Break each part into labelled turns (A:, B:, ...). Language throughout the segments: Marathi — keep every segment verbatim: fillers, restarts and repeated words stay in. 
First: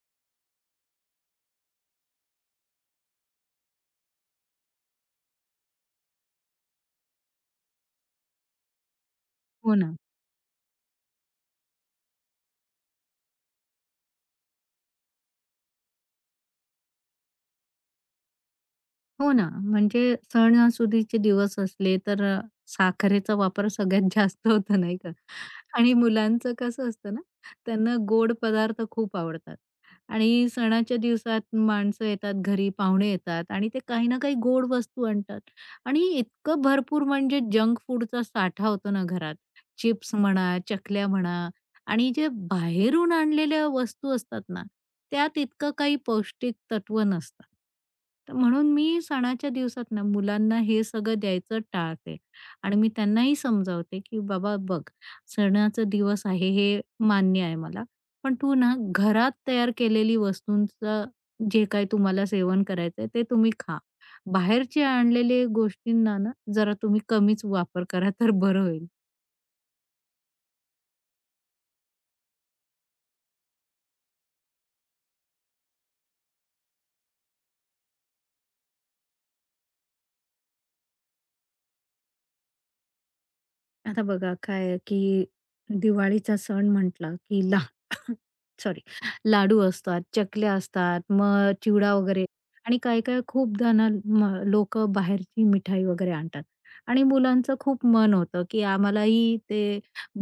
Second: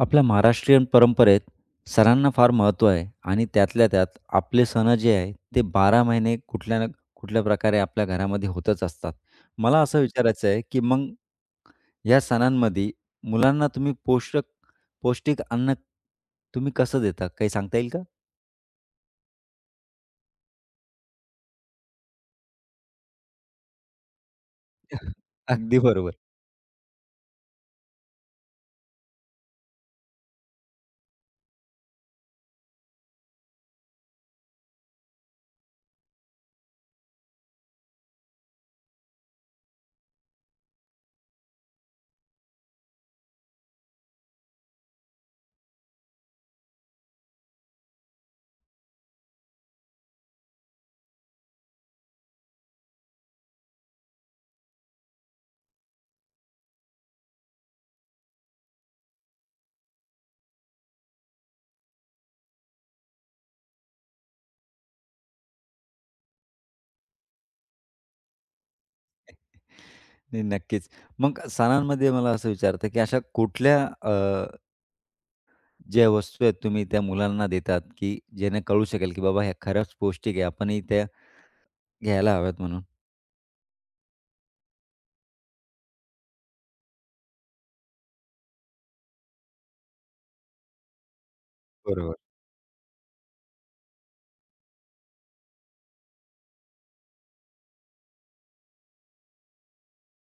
A: आपल्या महाराष्ट्रीयन परंपरेत सणांना फार महत्त्व आहे आणि त्यातल्या त्यात आपले सण जे आहे ते बारा महिने कुठल्या ना कुठल्या प्रकारे आपल्या घरामध्ये होतच असतात.
B: हो
A: मला
B: ना.
A: असं विचारायचं आहे, की मग या सणांमध्ये मुलांना तुम्ही पोषक पौष्टिक अन्न तुम्ही कसं देता? काही सांगता येईल का?
B: हो ना. म्हणजे सणासुदीचे दिवस असले तर अ, साखरेचा वापर सगळ्यात जास्त होतो नाही का?
A: अगदी
B: आणि
A: बरोबर.
B: मुलांचं कसं असतं ना, त्यांना गोड पदार्थ खूप आवडतात आणि सणाच्या दिवसात माणसं येतात घरी, पाहुणे येतात आणि ते काही ना काही गोड वस्तू आणतात आणि इतकं भरपूर म्हणजे जंक फूडचा साठा होतो ना घरात. चिप्स म्हणा, चकल्या म्हणा आणि जे बाहेरून आणलेल्या वस्तू असतात ना, त्यात इतकं काही पौष्टिक तत्व नसतात. तर म्हणून मी सणाच्या दिवसात ना, मुलांना हे सगळं द्यायचं टाळते आणि मी त्यांनाही समजावते, की "बाबा बघ, सणाचा दिवस आहे हे मान्य आहे मला, पण तू ना घरात तयार केलेली वस्तूंचं जे काही तुम्हाला सेवन करायचंय ते तुम्ही खा. बाहेरचे आणलेले गोष्टींना ना, जरा तुम्ही कमीच वापर करा तर बरं होईल."
A: नाही नक्कीच. मग सणांमध्ये मला असं विचारतं, की अशा कुठल्या अ, ज्या वस्तू आहेत तुम्ही त्या मुलांना देतात, की ज्याने कळू शकेल, की बाबा ह्या खरंच पौष्टिक आहे. आपणही त्या घ्यायला हव्यात म्हणून?
B: आता बघा काय आहे, की दिवाळीचा सण म्हटला की सॉरी लाडू असतात, चकल्या असतात, मग चिवडा
A: बरोबर.
B: वगैरे आणि काही-काही खूपदा ना म लोकं बाहेरची मिठाई वगैरे आणतात आणि मुलांचं खूप मन होतं, की आम्हालाही ते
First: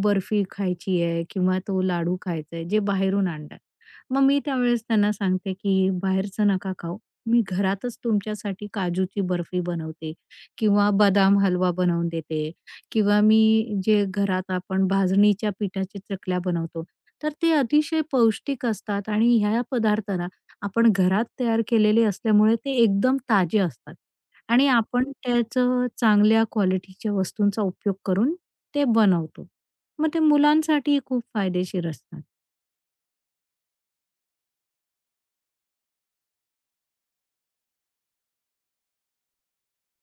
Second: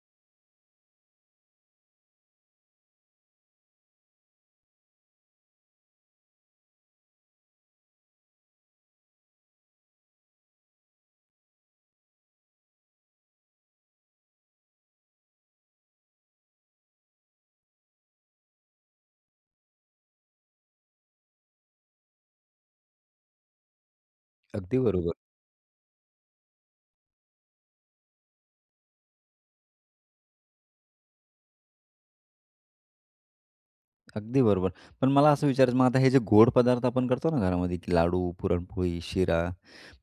B: बर्फी खायची आहे किंवा तो लाडू खायचा आहे, जे बाहेरून आणतात. मग मी त्यावेळेस त्यांना सांगते, की "बाहेरचं नका खाऊ. मी घरातच तुमच्यासाठी काजूची बर्फी बनवते किंवा बदाम हलवा बनवून देते किंवा मी जे घरात आपण भाजणीच्या पिठाच्या चकल्या बनवतो, तर ते अतिशय पौष्टिक असतात आणि ह्या पदार्थांना आपण घरात तयार केलेले असल्यामुळे ते एकदम ताजे असतात आणि
A: अगदी
B: आपण
A: बरोबर,
B: त्याचं चांगल्या क्वालिटीच्या वस्तूंचा उपयोग करून ते बनवतो. मग ते मुलांसाठी खूप फायदेशीर असतात.
A: अगदी बरोबर. पण मला असं विचारायचं मग आता हे जे गोड पदार्थ आपण करतो ना घरामध्ये, की लाडू, पुरणपोळी, शिरा,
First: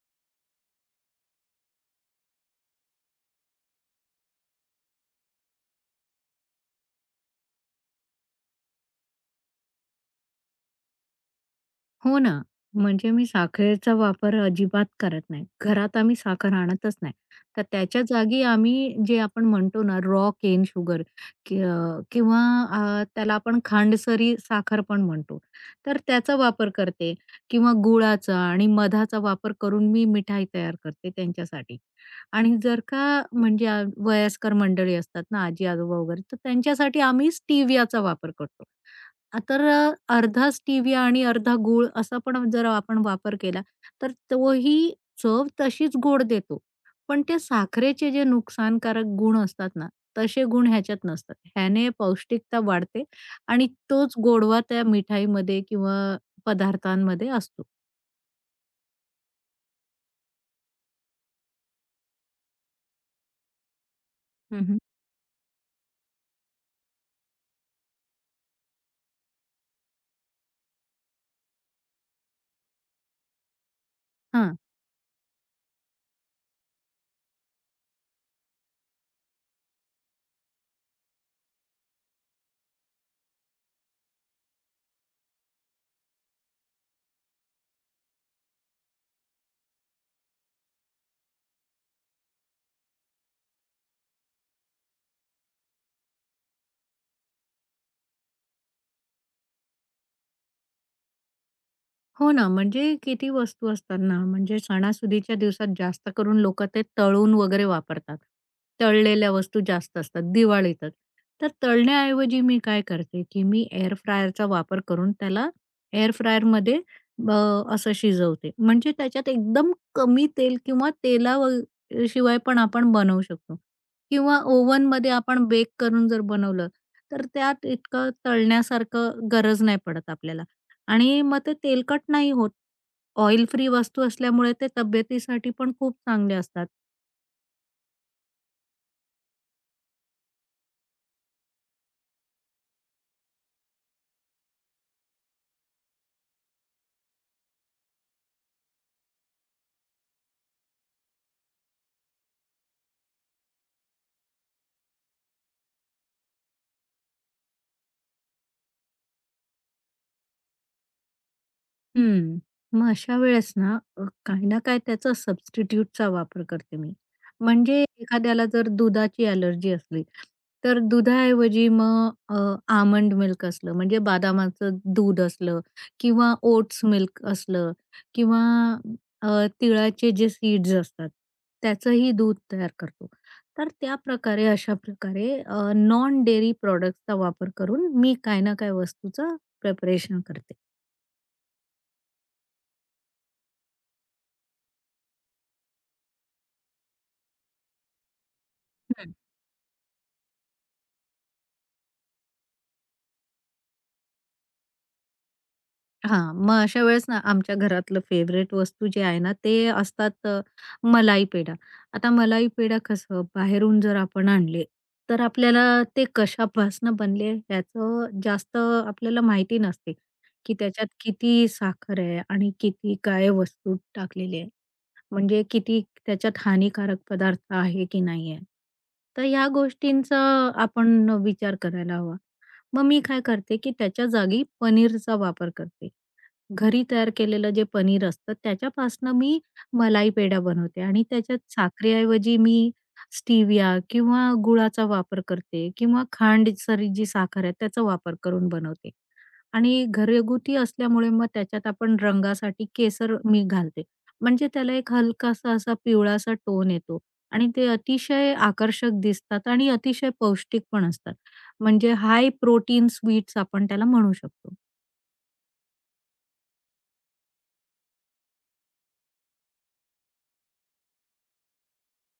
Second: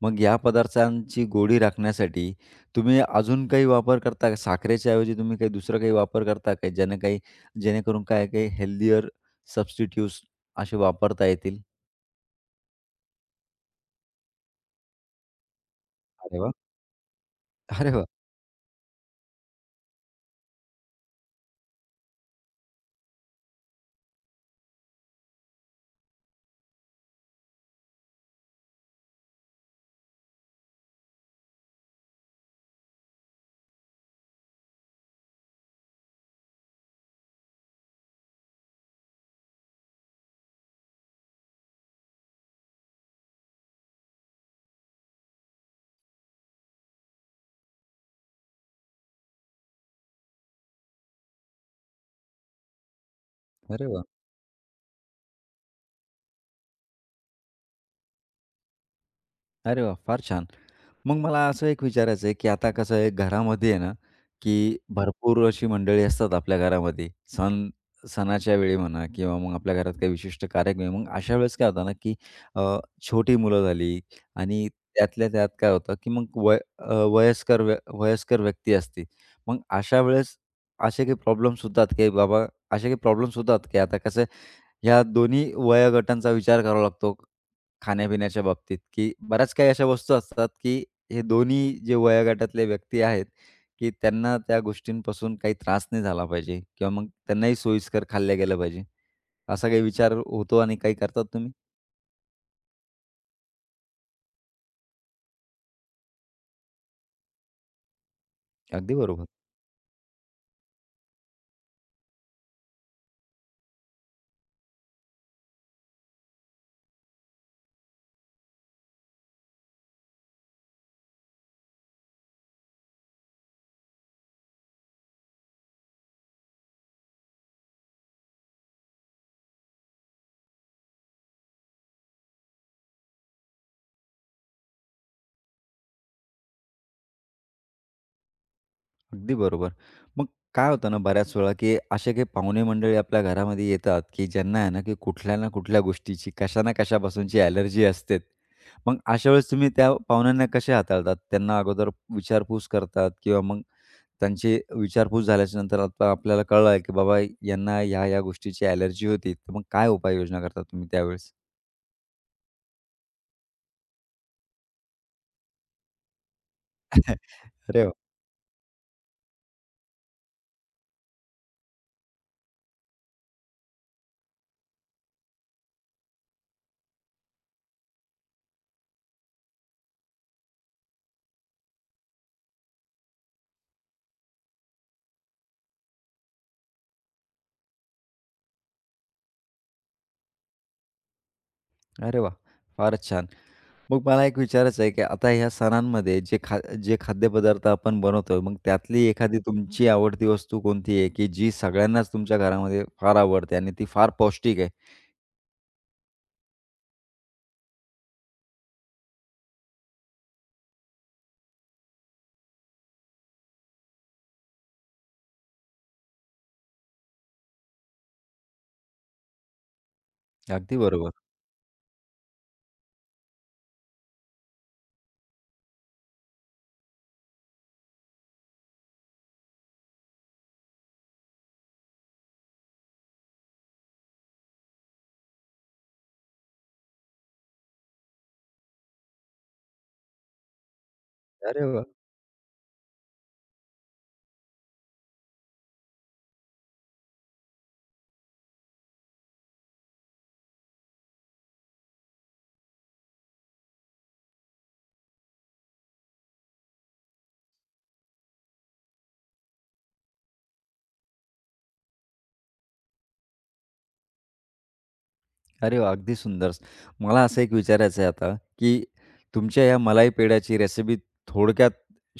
A: मग या पदार्थांची गोडी राखण्यासाठी तुम्ही अजून काही वापर करता का? साखरेच्या ऐवजी तुम्ही काही दुसरा काही वापर करता का? ज्याने काही जेणेकरून काय काही हेल्दीयर सबस्टिट्यूट्स असे वापरता येतील?
B: हो ना. म्हणजे मी साखरेचा वापर अजिबात करत नाही. घरात आम्ही
A: अरे वाह!
B: साखर आणतच नाही. तर
A: अरे
B: त्याच्या
A: वाह!
B: जागी आम्ही जे आपण म्हणतो ना रॉ केन शुगर कि अ, किंवा अ, त्याला आपण खांडसरी साखर पण म्हणतो. तर त्याचा वापर करते किंवा गुळाचा आणि मधाचा वापर करून मी मिठाई तयार करते त्यांच्यासाठी. आणि जर का म्हणजे अ, वयस्कर मंडळी असतात ना, आजी-आजोबा वगैरे, तर त्यांच्यासाठी आम्ही स्टिवियाचा वापर करतो. आ, तर अ, अर्धाच स्टीविया आणि अर्धा गूळ असा पण जर आपण वापर केला, तर तोही चव तशीच गोड देतो. पण ते साखरेचे जे नुकसानकारक गुण असतात ना, तसे गुण ह्याच्यात नसतात. ह्याने पौष्टिकता वाढते आणि
A: अरे वाह!
B: तोच गोडवा त्या मिठाईमध्ये किंवा पदार्थांमध्ये असतो.
A: अरे वाह! फार छान. मग मला असं एक विचारायचं आहे, की आता कसं आहे घरामध्ये आहे ना,
B: हं,
A: की
B: हं.
A: भरपूर अशी मंडळी असतात आपल्या घरामध्ये. सण सणाच्या वेळी म्हणा किंवा मग आपल्या घरात काही विशिष्ट कार्यक्रम आहे. मग अशा वेळेस काय होतं ना, की अ, छोटी मुलं झाली आणि त्यातल्या त्यात काय होतं, की मग वय अ, वयस्कर व्य वयस्कर व्यक्ती असते. मग अशा वेळेस असे काही प्रॉब्लेम्स होतात, की बाबा असे काही प्रॉब्लेम्स होतात, की आता कसं ह्या दोन्ही वयोगटांचा विचार करावा लागतो. खाण्यापिण्याच्या बाबतीत, की बऱ्याच काही अशा वस्तू असतात, की हे दोन्ही जे वयोगटातले व्यक्ती आहेत, की त्यांना त्या गोष्टींपासून काही त्रास नाही झाला पाहिजे किंवा मग त्यांनाही सोयीस्कर खाल्ल्या गेल्या पाहिजे. असा काही विचार होतो आणि काही करतात तुम्ही?
B: हो ना, म्हणजे किती वस्तू असतात ना, म्हणजे सणासुदीच्या दिवसात जास्त करून लोकं ते तळून वगैरे वापरतात.
A: अगदी बरोबर,
B: तळलेल्या वस्तू जास्त असतात दिवाळीतच. तर तळण्याऐवजी मी काय करते, की मी एअर फ्रायरचा वापर करून त्याला एअर फ्रायरमध्ये असं शिजवते. म्हणजे त्याच्यात एकदम कमी तेल किंवा तेला व शिवाय पण आपण बनवू शकतो किंवा ओव्हनमध्ये आपण बेक करून जर बनवलं, तर त्यात इतकं तळण्यासारखं गरज नाही पडत आपल्याला. आणि मग ते तेलकट नाही होत. ऑइल फ्री वस्तू असल्यामुळे ते तब्येतीसाठी पण खूप चांगले असतात.
A: अगदी बरोबर. मग काय होतं ना बऱ्याच वेळा, की असे काही पाहुणे मंडळी आपल्या घरामध्ये येतात, की ज्यांना आहे ना, की कुठल्या ना कुठल्या गोष्टीची, कशा ना कशापासूनची ॲलर्जी असते. मग अशा वेळेस तुम्ही त्या पाहुण्यांना कसे हाताळतात? त्यांना अगोदर विचारपूस करतात किंवा मग त्यांची विचारपूस झाल्याच्या नंतर आता आपल्याला कळलं की बाबा यांना ह्या-ह्या गोष्टीची ॲलर्जी होती. तर मग काय उपाययोजना करता तुम्ही त्यावेळेस?
B: हं. मग अशा वेळेस ना अ, काही ना काही त्याचा सबस्टिट्यूटचा वापर करते मी. म्हणजे
A: अरे वाह!
B: एखाद्याला जर दुधाची ॲलर्जी असली, तर दुधाऐवजी मग अ, आल्मंड मिल्क असलं म्हणजे बदामाचं दूध असलं किंवा ओट्स मिल्क असलं किंवा अ, तिळाचे जे सीड्स असतात, त्याचंही दूध तयार करतो. तर त्याप्रकारे अशा प्रकारे नॉन डेअरी प्रॉडक्ट्सचा वापर करून मी काही ना काही वस्तूचं प्रिपरेशन करते.
A: अरे वाह! फारच छान. मग मला एक विचारायचं आहे की आता ह्या सणांमध्ये जे खा जे खाद्यपदार्थ आपण बनवतो, मग त्यातली एखादी तुमची आवडती वस्तू कोणती आहे की जी सगळ्यांनाच तुमच्या घरामध्ये फार आवडते आणि ती फार पौष्टिक आहे?
B: हां, मग अशा वेळेस ना आमच्या घरातलं फेव्हरेट वस्तू जे आहे ना, ते असतात अ, मलाई पेढा. आता मलाई पेढा कसं बाहेरून जर आपण आणले, तर आपल्याला ते कशापासनं बनले ह्याचं जास्त आपल्याला माहिती नसते, की
A: अगदी
B: त्याच्यात
A: बरोबर.
B: किती साखर आहे आणि किती काय वस्तू टाकलेली आहे. म्हणजे किती त्याच्यात हानिकारक पदार्थ आहे की नाही आहे. तर ह्या गोष्टींचा आपण विचार करायला हवा. मग मी काय करते, की त्याच्या जागी पनीरचा वापर करते. घरी तयार केलेलं जे पनीर असतं त्याच्यापासनं मी मलाई पेढा बनवते आणि त्याच्यात
A: अरे वाह!
B: साखरेऐवजी मी स्टिविया किंवा गुळाचा वापर करते किंवा खांडसरी जी साखर आहे त्याचा वापर करून बनवते आणि घरगुती असल्यामुळे मग त्याच्यात आपण रंगासाठी केसर मी घालते. म्हणजे त्याला एक हलकासा असा पिवळासा टोन येतो आणि ते अतिशय आकर्षक दिसतात आणि अतिशय पौष्टिक पण असतात. म्हणजे हाय प्रोटीन स्वीट्स आपण त्याला म्हणू शकतो.
A: अरे वाह! अगदी सुंदर. मला असं एक विचारायचं आहे आता, की तुमच्या या मलाई पेढ्याची रेसिपी थोडक्यात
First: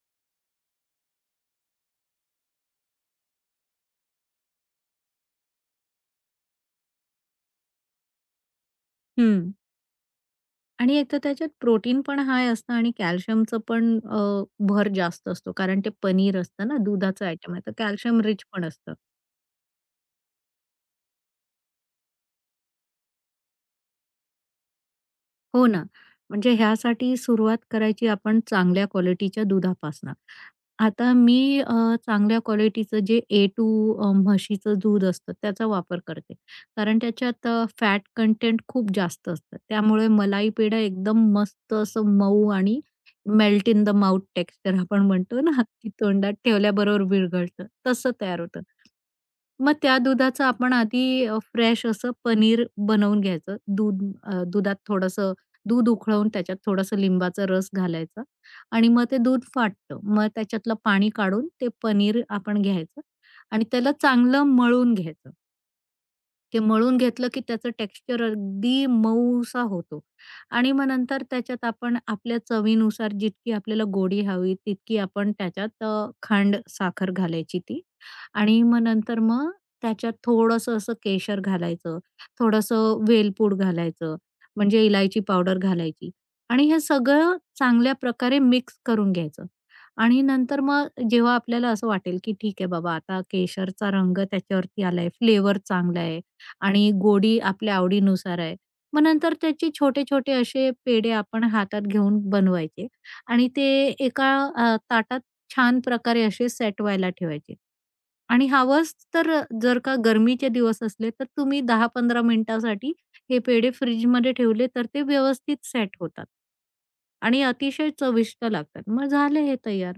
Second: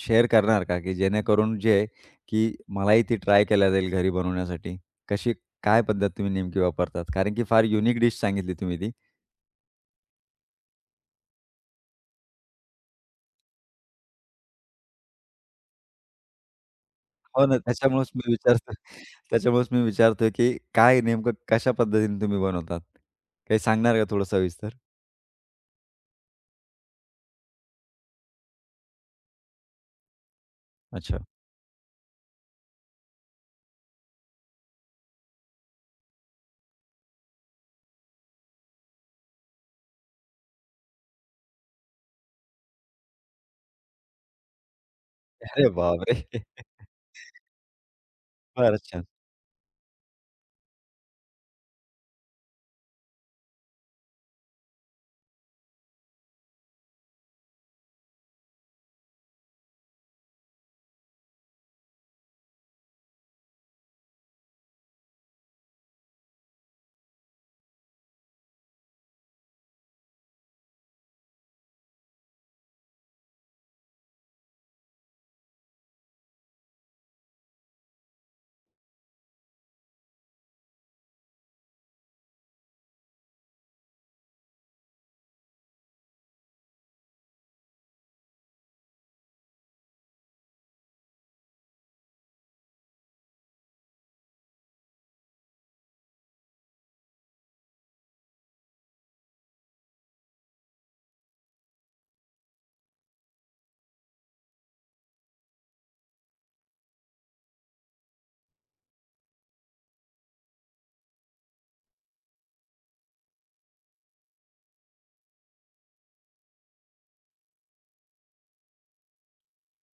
A: शेअर करणार का? की जेणेकरून जे आहे, की मलाई ती ट्राय केल्या जाईल घरी बनवण्यासाठी. कशी काय पद्धत तुम्ही नेमकी वापरतात? कारण की फार युनिक डिश सांगितली तुम्ही ती.
B: हं. आणि एक तर त्याच्यात प्रोटीन पण हाय असतं आणि कॅल्शियमचं पण अ, भर जास्त असतो. कारण ते पनीर असतं ना, दुधाचं
A: हो
B: आयटम
A: ना,
B: आहे, तर
A: त्याच्यामुळेच
B: कॅल्शियम
A: मी
B: रिच पण
A: विचारतो
B: असतं.
A: त्याच्यामुळेच मी विचारतोय, की काय नेमकं कशा पद्धतीने तुम्ही बनवतात? काही सांगणार का थोडं सविस्तर?
B: हो ना. म्हणजे ह्यासाठी सुरुवात करायची आपण चांगल्या क्वालिटीच्या दुधापासनं. आता
A: अच्छा.
B: मी अ, चांगल्या क्वालिटीचं जे ए टू अ, म्हशीचं दूध असतं त्याचा वापर करते. कारण त्याच्यात अ, फॅट कंटेंट खूप जास्त असतं. त्यामुळे मलाई पेढा एकदम मस्त असं मऊ आणि melt in the mouth texture आपण म्हणतो ना,
A: अरे
B: की
A: बापरे!
B: तोंडात ठेवल्याबरोबर विरघळतं, तसं तयार होतं.
A: फारच छान.
B: मग त्या दुधाचं आपण आधी फ्रेश असं पनीर बनवून घ्यायचं. दूध अ, दुधात थोडंसं दूध उकळवून त्याच्यात थोडासा लिंबाचा रस घालायचा आणि मग ते दूध फाटतं. मग त्याच्यातलं पाणी काढून ते पनीर आपण घ्यायचं आणि त्याला चांगलं मळून घ्यायचं. ते मळून घेतलं की त्याचं टेक्स्चर अगदी मऊसा होतो आणि मग नंतर त्याच्यात आपण आपल्या चवीनुसार जितकी आपल्याला गोडी हवी तितकी आपण त्याच्यात अ, खांड साखर घालायची ती आणि मग नंतर मग त्याच्यात थोडंसं असं केशर घालायचं, थोडंसं वेलपूड घालायचं, म्हणजे इलायची पावडर घालायची आणि हे सगळं चांगल्या प्रकारे मिक्स करून घ्यायचं आणि नंतर मग जेव्हा आपल्याला असं वाटेल की ठीक आहे बाबा आता केशरचा रंग त्याच्यावरती आलाय, फ्लेवर चांगला आहे आणि गोडी आपल्या आवडीनुसार आहे. मग नंतर त्याचे छोटे-छोटे असे पेढे आपण हातात घेऊन बनवायचे आणि ते एका अ, ताटात छान प्रकारे असे सेट व्हायला ठेवायचे. आणि हवंच तर जर का गरमीचे दिवस असले तर तुम्ही दहा ते पंधरा मिनिटासाठी हे पेढे फ्रिजमध्ये ठेवले तर ते व्यवस्थित सेट होतात. आणि अतिशय चविष्ट लागतात. मग झाले हे तयार.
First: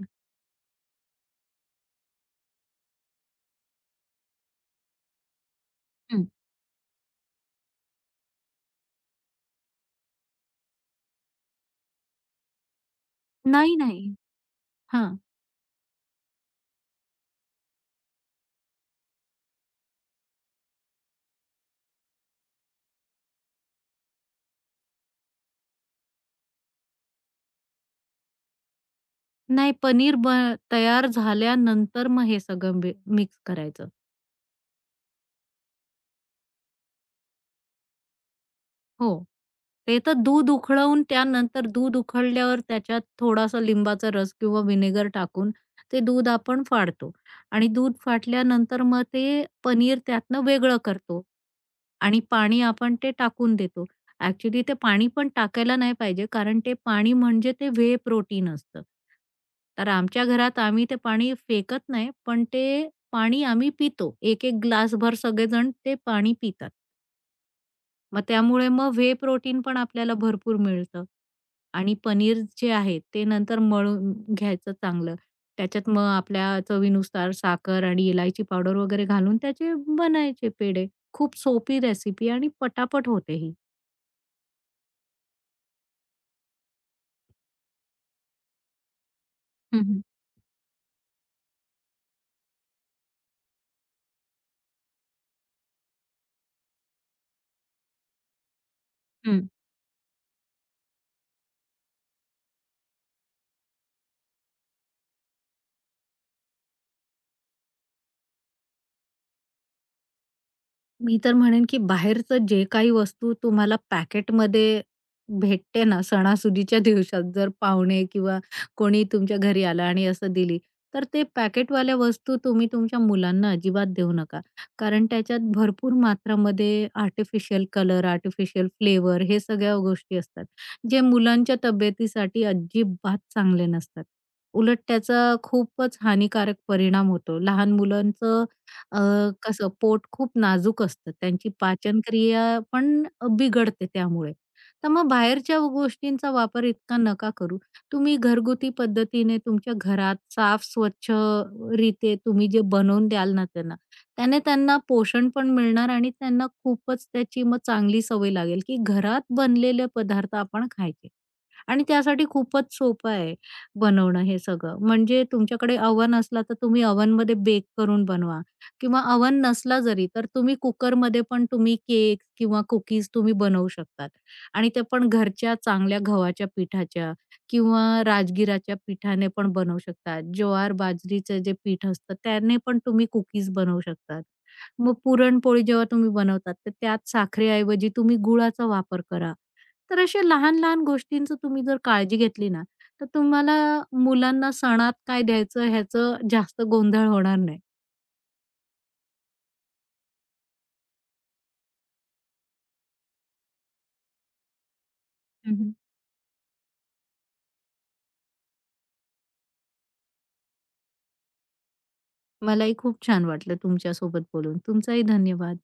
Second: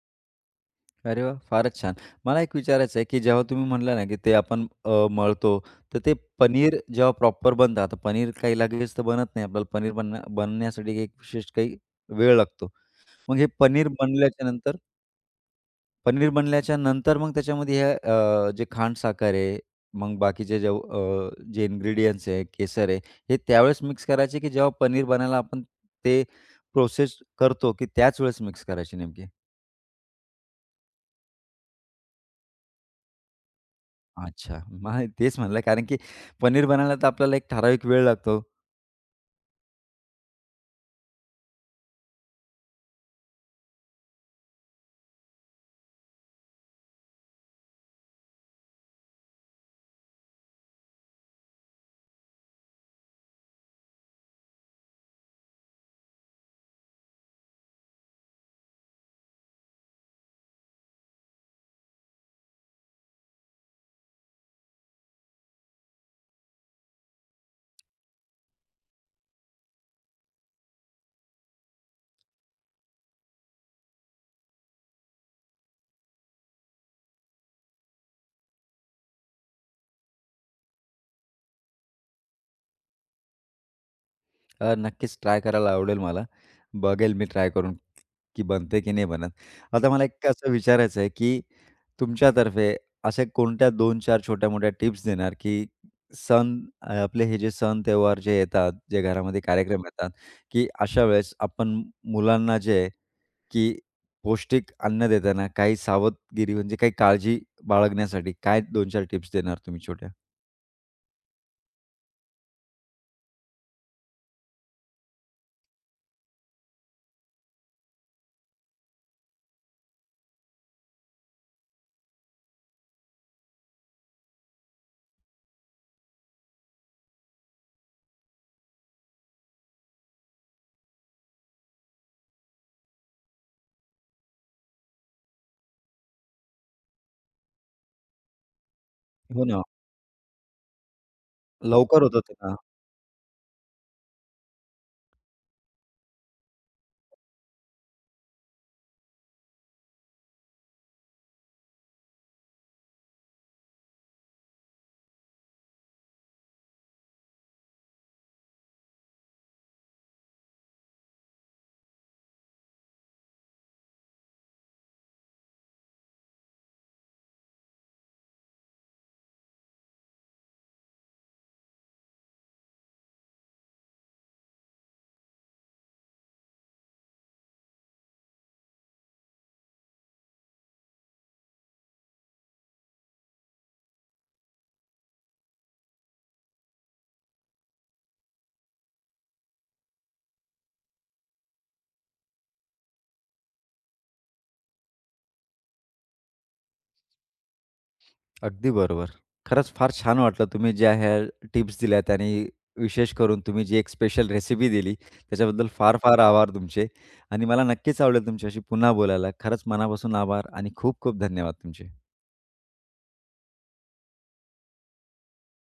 A: अरे वाह! फारच छान. मला एक विचारायचं आहे, की जेव्हा तुम्ही म्हणला ना, की ते आपण अ, मळतो, तर ते
B: हं.
A: पनीर जेव्हा प्रॉपर बनतं, आता पनीर काही लगेच तर बनत नाही. आपल्याला पनीर बन बनण्यासाठी एक विशेष काही वेळ लागतो. मग हे
B: नाही,
A: पनीर
B: नाही.
A: बनल्याच्या नंतर
B: हां.
A: पनीर बनल्याच्या नंतर मग त्याच्यामध्ये हे अ, जे खांडसाखर आहे, मग बाकीचे जे अ, जे इन्ग्रीडियंट्स आहे, केसर आहे, हे त्यावेळेस मिक्स करायचे, की जेव्हा पनीर बनायला आपण ते प्रोसेस करतो, की त्याच वेळेस मिक्स करायची नेमकी?
B: नाही पनीर ब तयार झाल्यानंतर मग हे सगळं मिक्स करायचं.
A: अच्छा. मग तेच म्हणलं कारण की पनीर बनायला तर आपल्याला एक ठराविक वेळ लागतो.
B: हो. ते तर दूध उकळवून त्यानंतर दूध उकळल्यावर त्याच्यात थोडासा लिंबाचा रस किंवा व्हिनेगर टाकून ते दूध आपण फाडतो आणि दूध फाटल्यानंतर मग ते पनीर त्यातनं वेगळं करतो आणि पाणी आपण ते टाकून देतो. ॲक्चुअली ते पाणी पण टाकायला नाही पाहिजे कारण ते पाणी म्हणजे ते व्हे प्रोटीन असतं. तर आमच्या घरात आम्ही ते पाणी फेकत नाही, पण ते पाणी आम्ही पितो. एक-एक ग्लासभर सगळेजण ते पाणी पितात. मग त्यामुळे मग व्हे प्रोटीन पण आपल्याला भरपूर मिळतं आणि पनीर जे आहे ते नंतर मळून घ्यायचं चांगलं. त्याच्यात मग आपल्या चवीनुसार साखर आणि इलायची पावडर वगैरे घालून त्याचे बनायचे पेढे. खूप सोपी रेसिपी आणि पटापट होते ही.
A: अ, नक्कीच ट्राय करायला आवडेल मला. बघेल मी ट्राय करून की बनते की नाही बनत.
B: हं,
A: आता
B: हं.
A: मला एक असं विचारायचं आहे की तुमच्यातर्फे अशा कोणत्या दोन ते चार छोट्या-मोठ्या टिप्स देणार की सण अ, आपले हे जे सण-त्योहार जे येतात, जे घरामध्ये कार्यक्रम येतात, की अशा वेळेस आपण मुलांना जे आहे की पौष्टिक अन्न देताना काही सावधगिरी म्हणजे काही काळजी बाळगण्यासाठी काय दोन ते चार टिप्स देणार तुम्ही छोट्या?
B: मी तर म्हणेन, की बाहेरचं जे काही वस्तू तुम्हाला पॅकेटमध्ये भेटते ना, सणासुदीच्या दिवसात जर पाहुणे किंवा कोणी तुमच्या घरी आलं आणि असं दिली, तर ते पॅकेटवाल्या वस्तू तुम्ही तुमच्या मुलांना अजिबात देऊ नका. कारण त्याच्यात भरपूर मात्रामध्ये आर्टिफिशियल कलर, आर्टिफिशियल फ्लेवर हे सगळ्या गोष्टी असतात, जे मुलांच्या तब्येतीसाठी अजिबात चांगले नसतात. उलट त्याचा खूपच हानिकारक परिणाम होतो. लहान मुलांचं अ,
A: हो ना.
B: कसं पोट खूप नाजूक असतं, त्यांची
A: लवकर होतं ते
B: पाचनक्रिया
A: ना.
B: पण अ, बिघडते त्यामुळे. तर मग बाहेरच्या गोष्टींचा वापर इतका नका करू. तुम्ही घरगुती पद्धतीने तुमच्या घरात साफ स्वच्छ रीते तुम्ही जे बनवून द्याल ना त्यांना, त्याने त्यांना पोषण पण मिळणार आणि त्यांना खूपच त्याची मग चांगली सवय लागेल, की घरात बनलेले पदार्थ आपण खायचे. आणि त्यासाठी खूपच सोपं आहे बनवणं हे सगळं. म्हणजे तुमच्याकडे ओव्हन असला तर तुम्ही ओव्हनमध्ये बेक करून बनवा किंवा ओव्हन नसला जरी तर तुम्ही कुकरमध्ये पण तुम्ही केक किंवा कुकीज तुम्ही बनवू शकतात आणि ते पण घरच्या चांगल्या गव्हाच्या पिठाच्या किंवा राजगिराच्या पिठाने पण बनवू शकतात. ज्वार, बाजरीचं जे पीठ असतं त्याने पण तुम्ही कुकीज बनवू शकतात. मग पुरणपोळी जेव्हा तुम्ही बनवतात तर त्यात साखरेऐवजी तुम्ही गुळाचा वापर करा तर अशा लहान-लहान गोष्टींचं तुम्ही जर काळजी घेतली ना, तर तुम्हाला मुलांना सणात काय द्यायचं ह्याचं जास्त गोंधळ होणार नाही.
A: अगदी बरोबर. खरंच फार छान वाटलं तुम्ही ज्या ह्या टिप्स दिल्यात आणि विशेष करून तुम्ही जी एक स्पेशल रेसिपी दिली
B: हं,
A: त्याच्याबद्दल
B: हं.
A: फार फार आभार तुमचे आणि मला नक्कीच आवडेल तुमच्याशी पुन्हा बोलायला. खरंच मनापासून आभार आणि खूप खूप धन्यवाद तुमचे.
B: मलाही खूप छान वाटलं तुमच्यासोबत बोलून. तुमचाही धन्यवाद.